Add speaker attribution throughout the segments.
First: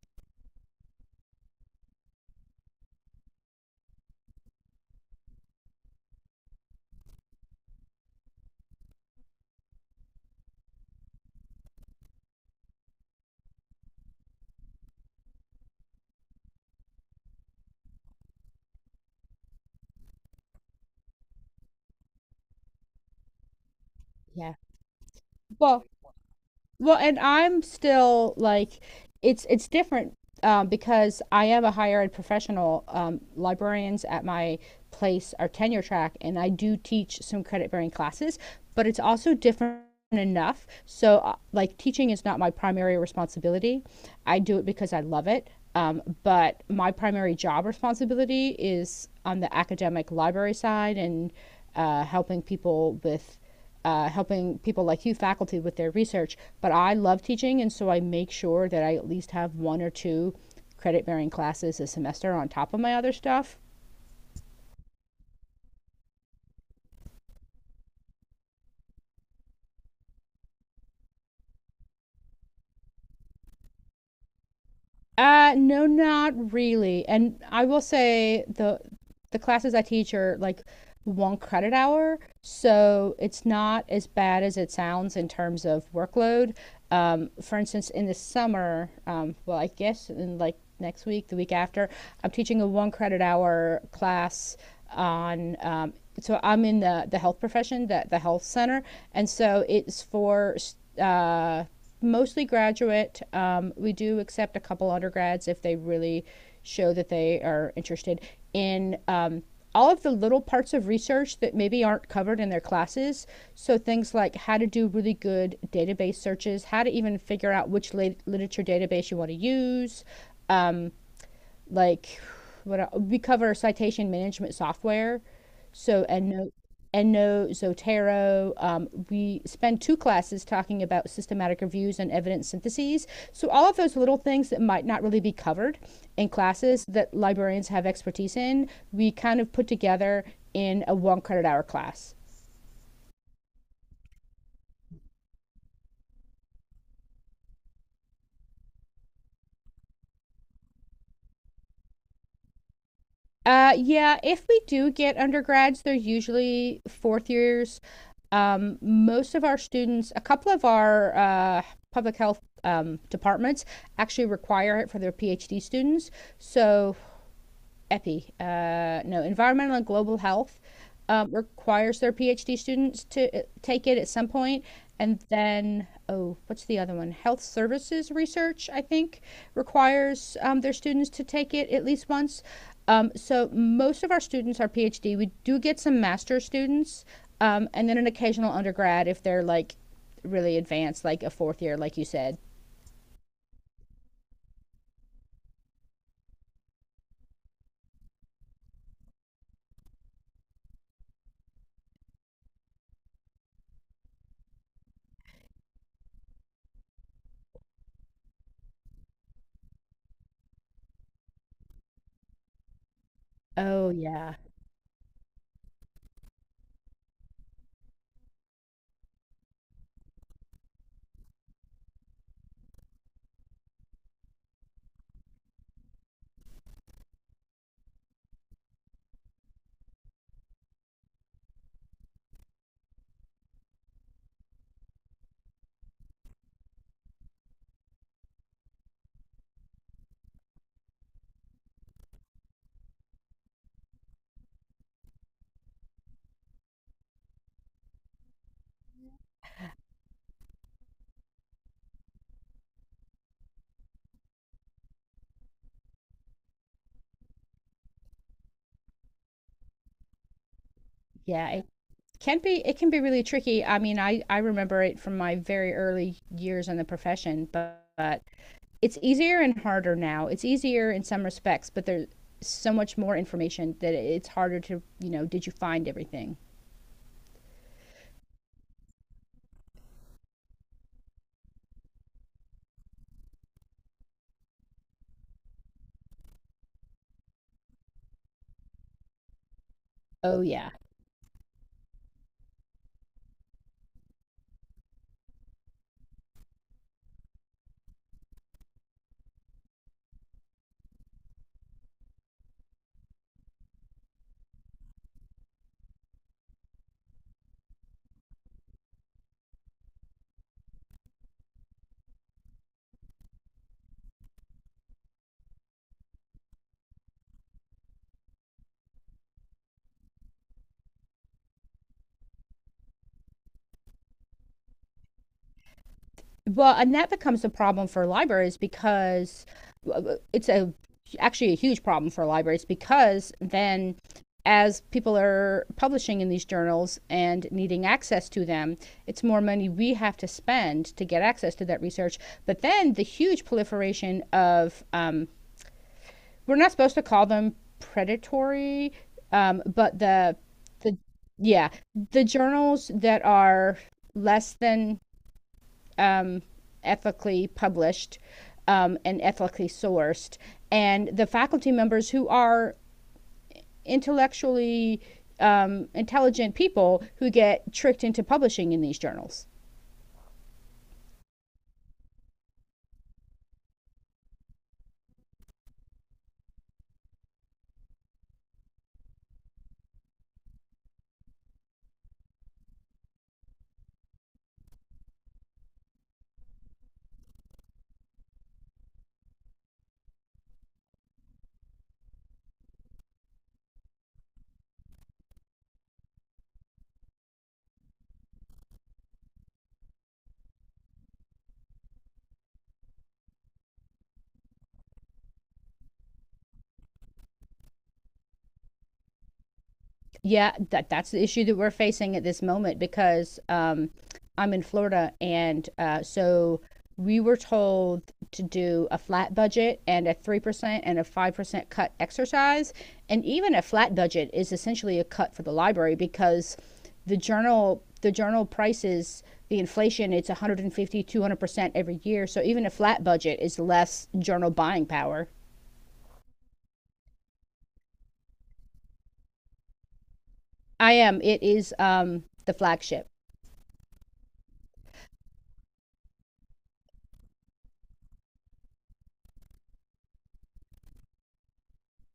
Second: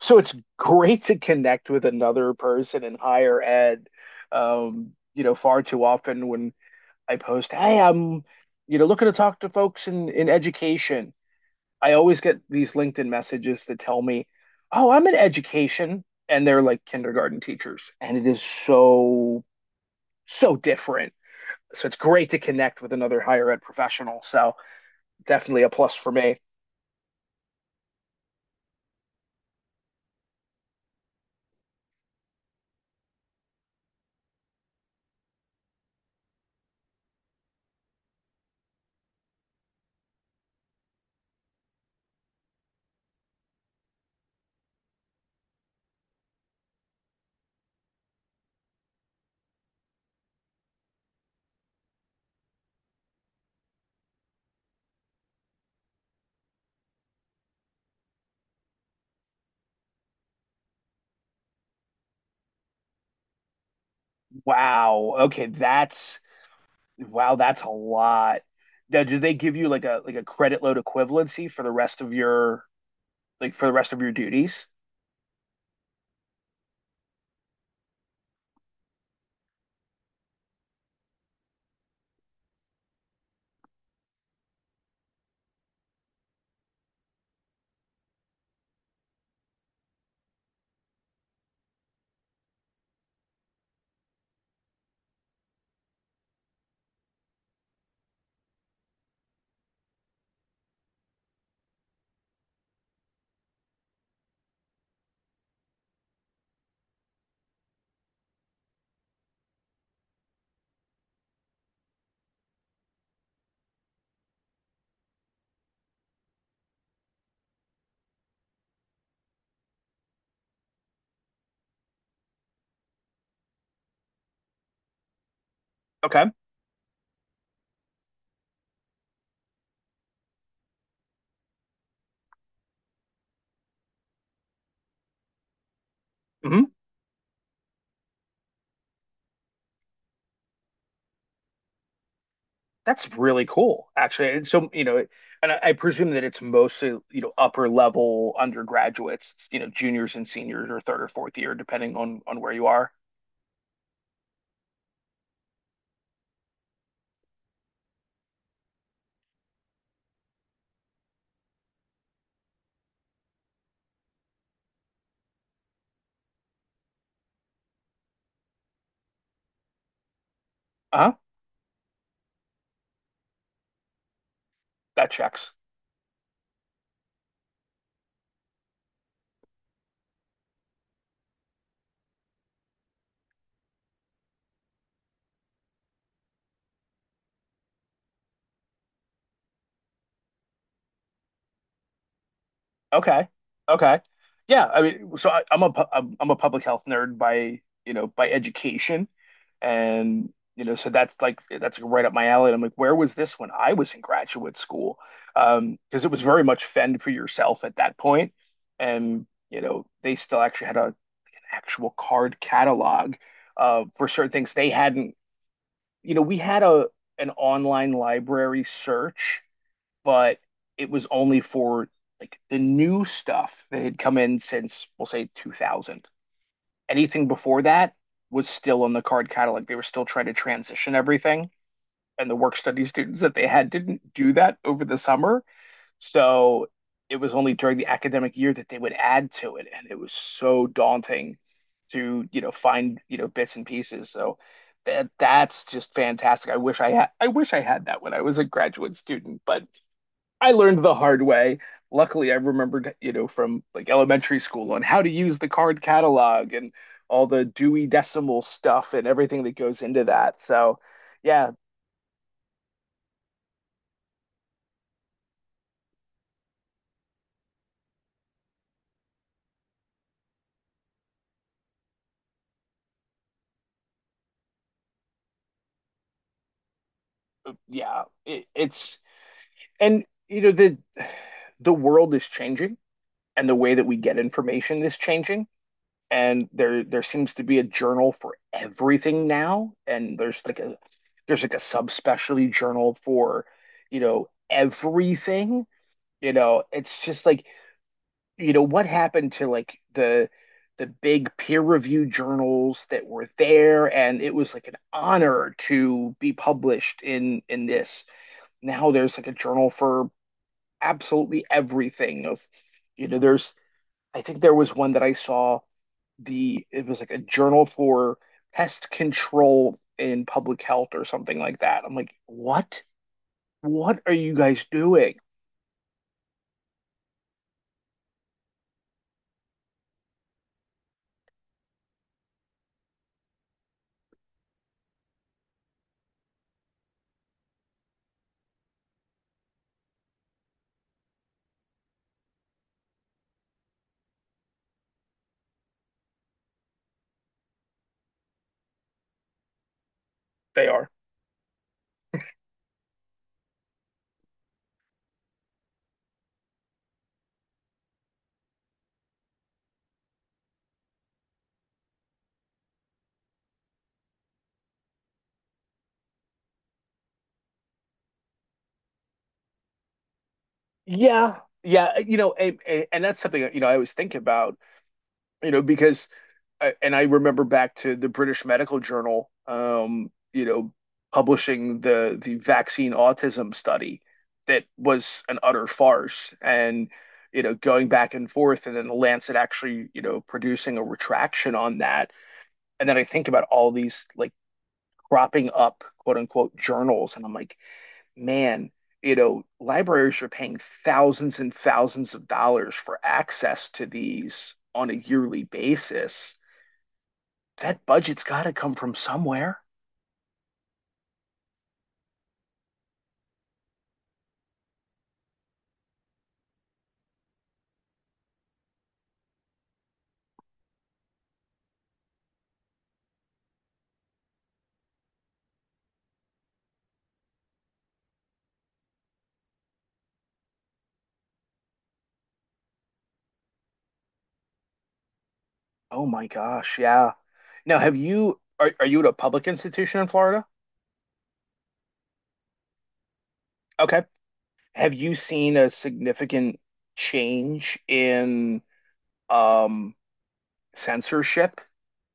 Speaker 1: So it's great to connect with another person in higher ed. Far too often when I post, hey, I'm looking to talk to folks in education, I always get these LinkedIn messages that tell me, oh, I'm in education, and they're like kindergarten teachers, and it is so different. So it's great to connect with another higher ed professional. So
Speaker 2: Yeah.
Speaker 1: definitely a
Speaker 2: Well,
Speaker 1: plus for me.
Speaker 2: and I'm still like, it's different, because I am a higher ed professional. Librarians at my place are tenure track, and I do teach some credit bearing classes, but it's also different enough. So, like, teaching is not my primary responsibility. I do it because I love it. But my primary job responsibility is on the academic library side and helping people with helping people like you, faculty, with their research. But I love teaching, and so I make sure that I at least have one or two credit bearing classes a semester on top of my other stuff.
Speaker 1: Wow. Okay, that's Wow, that's a lot. Now, do they give you like a credit load equivalency for the rest of your, like for the rest of your duties?
Speaker 2: No, not really. And I will say the classes I teach are like one credit hour, so it's not as bad as it sounds in terms of workload. For instance, in the summer, well, I guess in like next week, the week after, I'm teaching a one credit hour class on so I'm in the health profession, the health center, and so it's for uh mostly graduate. We do accept a couple undergrads if they really show that they are interested in all of the little parts of research that maybe aren't covered in their classes. So things like how to do really good database searches, how to even figure out which literature database you want to use, like what we cover citation management software. So
Speaker 1: Okay.
Speaker 2: EndNote, EndNote, Zotero. We spend two classes talking about systematic reviews and evidence syntheses. So all of those little things that might not really be covered in
Speaker 1: Hmm.
Speaker 2: classes that librarians have expertise in, we kind of put together in a one credit hour class.
Speaker 1: That's really cool, actually. And so, you know, and I presume that it's mostly, you know, upper level undergraduates, you know, juniors and seniors, or third or fourth year, depending on where you are.
Speaker 2: Yeah, if we do get undergrads, they're usually fourth years. Most of our students, a couple of our public health departments actually require it for their PhD students. So EPI, no, Environmental and Global Health,
Speaker 1: Uh-huh.
Speaker 2: requires their PhD students to take it at some point.
Speaker 1: That
Speaker 2: And
Speaker 1: checks.
Speaker 2: then, oh, what's the other one? Health Services Research, I think, requires their students to take it at least once. So most of our students are PhD. We do get some master students, and then an occasional undergrad if they're like really advanced, like a fourth year, like you said.
Speaker 1: Okay. Okay. Yeah, I mean, so I, I'm a pu- I'm a public health nerd by, you know, by education. And, you know, so that's like right up my alley. And I'm like, where was this when I was in graduate school? Because it was very much fend for yourself at that point. And, you know, they still actually had an actual card catalog
Speaker 2: Oh
Speaker 1: for certain
Speaker 2: yeah,
Speaker 1: things they hadn't, you know, we had a an online library search, but it was only for like the new stuff that had come in since, we'll say, 2000. Anything before that was still on the card catalog. They were still trying to transition everything, and the work study students that they had didn't do that over the summer. So it was only during the academic year that they would add to it, and it was so daunting to, you know, find, you know, bits and pieces. So that's just fantastic. I wish I had that when I was a graduate student, but I learned the hard way. Luckily, I remembered, you know, from like elementary school on, how to use the card catalog and all the Dewey Decimal stuff and everything that goes into that. So, yeah,
Speaker 2: yeah. can be it can be really tricky. I mean, I remember it from my very early years in the profession, but it's easier and harder now. It's easier in some respects, but there's so much more information that it's harder to, you know, did you find everything?
Speaker 1: yeah, it's and you know, the world is changing, and the way that we get information is changing, and there seems to be a journal for everything now, and
Speaker 2: Oh
Speaker 1: there's like
Speaker 2: yeah.
Speaker 1: a subspecialty journal for, you know, everything. You know, it's just like, you know, what happened to like the big peer reviewed journals that were there, and it was like an honor to be published in this. Now there's like a journal for absolutely everything. Of you know, there's I think there was one that I saw, the it was like a journal for pest control in public health or something like that. I'm like, what? What are you guys doing?
Speaker 2: Well, and that becomes a problem for libraries because it's a actually a huge problem for libraries because then as people are publishing in these journals and needing access to them, it's more money we have to spend to get access to that research. But then the huge proliferation of, we're not supposed to call them predatory, but
Speaker 1: They are.
Speaker 2: the, yeah, the journals that are less than, um, ethically published, and ethically sourced, and the faculty members who are intellectually, intelligent people who get tricked into publishing in these journals.
Speaker 1: Yeah. Yeah. You know, and that's something, you know, I always think about, you know, because, and I remember back to the British Medical Journal, you know, publishing the vaccine autism study that was an utter farce, and you know, going back and forth, and then the Lancet actually, you know, producing a retraction on that, and then I think about all these like cropping up, quote unquote, journals, and I'm like, man. You know, libraries are paying thousands and thousands of dollars for access to these on a yearly basis. That budget's got to come from somewhere.
Speaker 2: Yeah, that's the issue that we're facing at this moment because, I'm in Florida, and so we were told to do a flat budget and a 3% and a 5% cut exercise, and even a flat budget is essentially a cut for the library because the journal prices, the inflation, it's one hundred and fifty two hundred percent every year. So even a flat budget is less journal buying power.
Speaker 1: Oh my gosh, yeah. Now, have you, are you at a public institution in Florida?
Speaker 2: I am. It is, the flagship.
Speaker 1: Okay. Have you seen a significant change in um censorship?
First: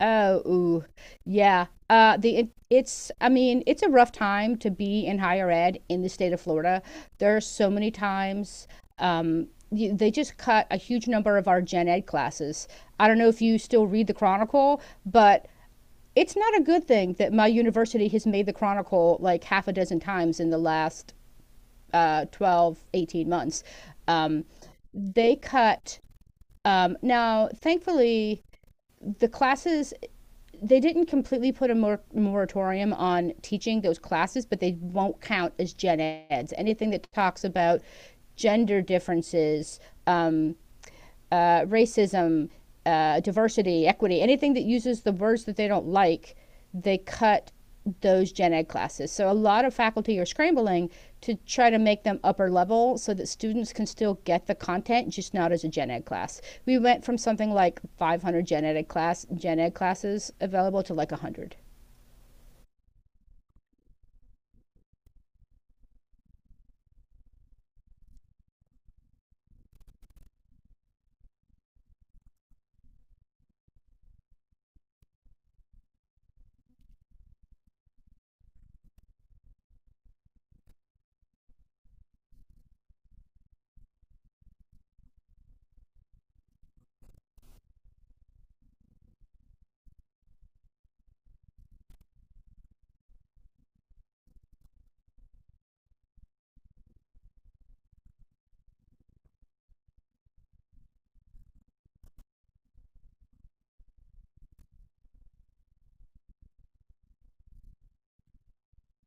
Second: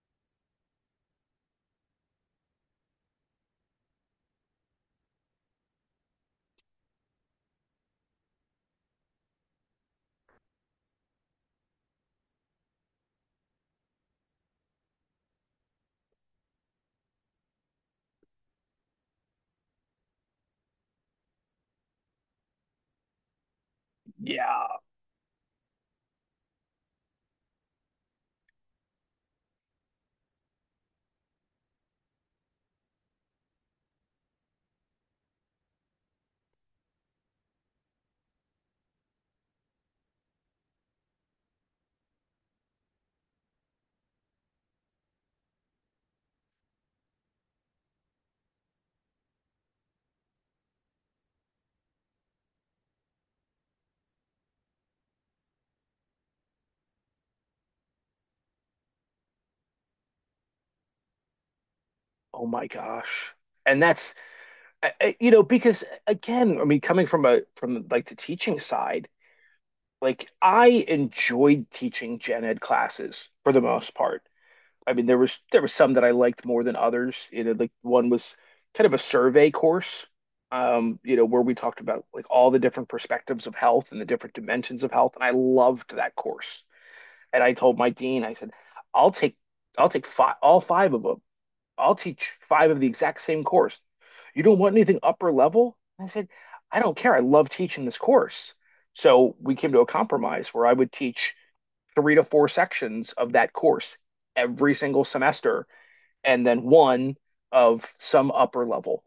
Speaker 2: Oh, ooh. Yeah. It's I mean, it's a rough time to be in higher ed in the state of Florida. There are so many times, you, they just cut a huge number of our gen ed classes. I don't know if you still read the Chronicle, but it's not a good thing that my university has made the Chronicle like half a dozen times in the last 12, 18 months. Um,
Speaker 1: Yeah.
Speaker 2: they cut, now, thankfully, the classes, they didn't completely put a moratorium on teaching those classes, but they won't count as gen eds. Anything that talks about gender differences, um, racism, diversity, equity, anything that uses the words that they don't like, they cut those gen ed classes. So a lot of faculty are scrambling to try to make them upper level so that students can still get the content, just not as a gen ed class. We went from something like 500 gen ed classes available to like 100.
Speaker 1: Oh my gosh. And that's you know, because again, I mean, coming from a, from like the teaching side, like I enjoyed teaching gen ed classes for the most part. I mean, there was some that I liked more than others. You know, like one was kind of a survey course, you know, where we talked about like all the different perspectives of health and the different dimensions of health, and I loved that course. And I told my dean, I said, "I'll take, five, all five of them. I'll teach five of the exact same course. You don't want anything upper level?" I said, "I don't care. I love teaching this course." So we came to a compromise where I would teach three to four sections of that course every single semester, and then one of some upper level.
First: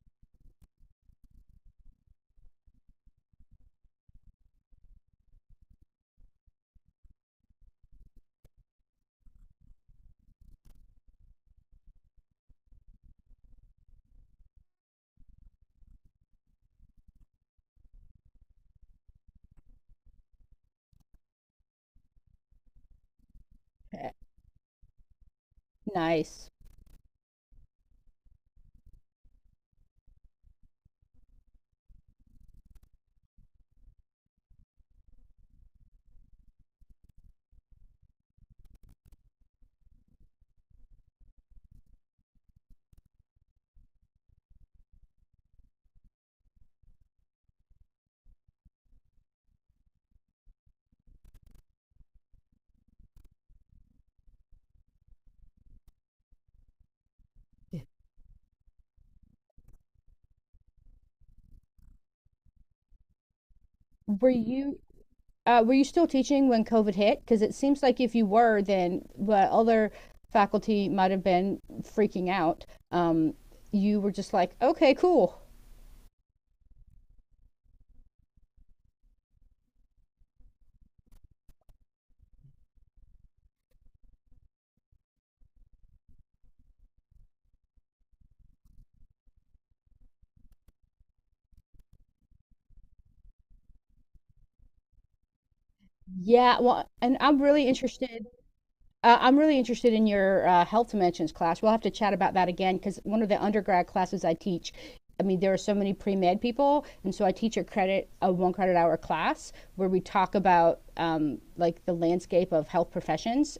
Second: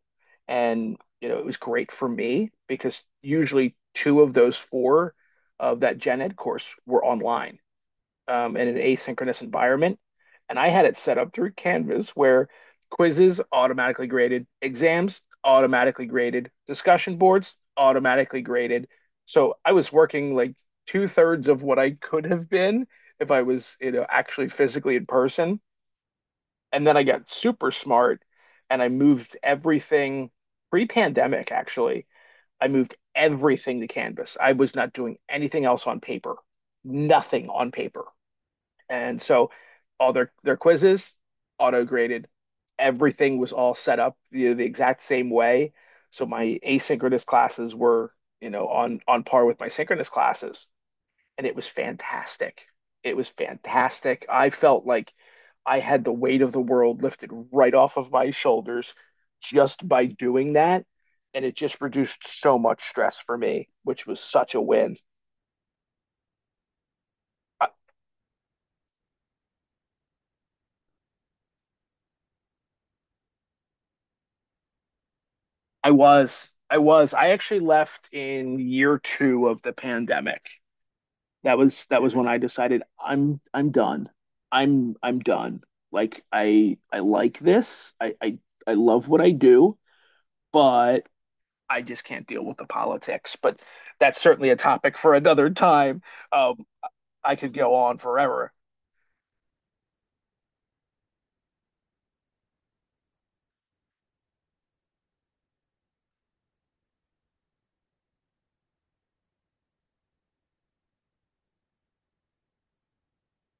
Speaker 1: And, you know, it was great for me because usually two of those four of that gen ed course were online, in an asynchronous environment. And I had it set up through Canvas where quizzes automatically graded, exams automatically graded, discussion boards automatically graded. So I was working like two-thirds of what I could have been if I was, you know, actually physically in person.
Speaker 2: Nice.
Speaker 1: And then I got super smart and I moved everything pre-pandemic, actually. I moved everything to Canvas. I was not doing anything else on paper, nothing on paper. And so all their quizzes auto graded. Everything was all set up, you know, the exact same way. So my asynchronous classes were, you know, on par with my synchronous classes, and it was fantastic. It was fantastic. I felt like I had the weight of the world lifted right off of my shoulders just by doing that. And it just reduced so much stress for me, which was
Speaker 2: Were
Speaker 1: such a
Speaker 2: you
Speaker 1: win.
Speaker 2: were you still teaching when COVID hit? Because it
Speaker 1: I,
Speaker 2: seems like if you were, then but other faculty might have been freaking out. Um, you were just like, okay, cool.
Speaker 1: I was, I actually left in year two of the pandemic. That was when I decided I'm done. I'm done. Like I love what I do, but I just can't deal with the politics. But that's certainly a topic for another time.
Speaker 2: Yeah,
Speaker 1: Um,
Speaker 2: well, and
Speaker 1: I
Speaker 2: I'm
Speaker 1: could
Speaker 2: really
Speaker 1: go on
Speaker 2: interested.
Speaker 1: forever.
Speaker 2: I'm really interested in your health dimensions class. We'll have to chat about that again because one of the undergrad classes I teach, I mean, there are so many pre med people. And so I teach a one credit hour class where we talk about like the landscape of health professions.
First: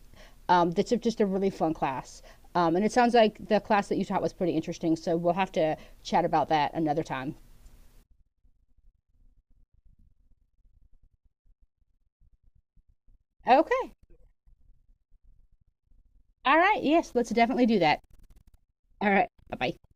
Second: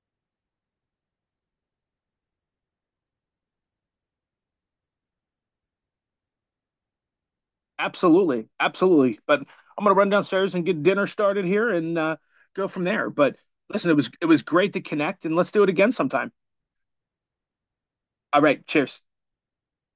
Speaker 2: That's just a really fun class. And it sounds like the class that you taught was pretty interesting. So we'll have to chat about that another time.
Speaker 1: Absolutely, absolutely. But I'm gonna run downstairs and get dinner started here, and go from there. But listen,
Speaker 2: Okay.
Speaker 1: it was great to connect, and let's do it again sometime.
Speaker 2: All right. Yes, let's definitely do that.
Speaker 1: All right, cheers.
Speaker 2: All right. Bye bye.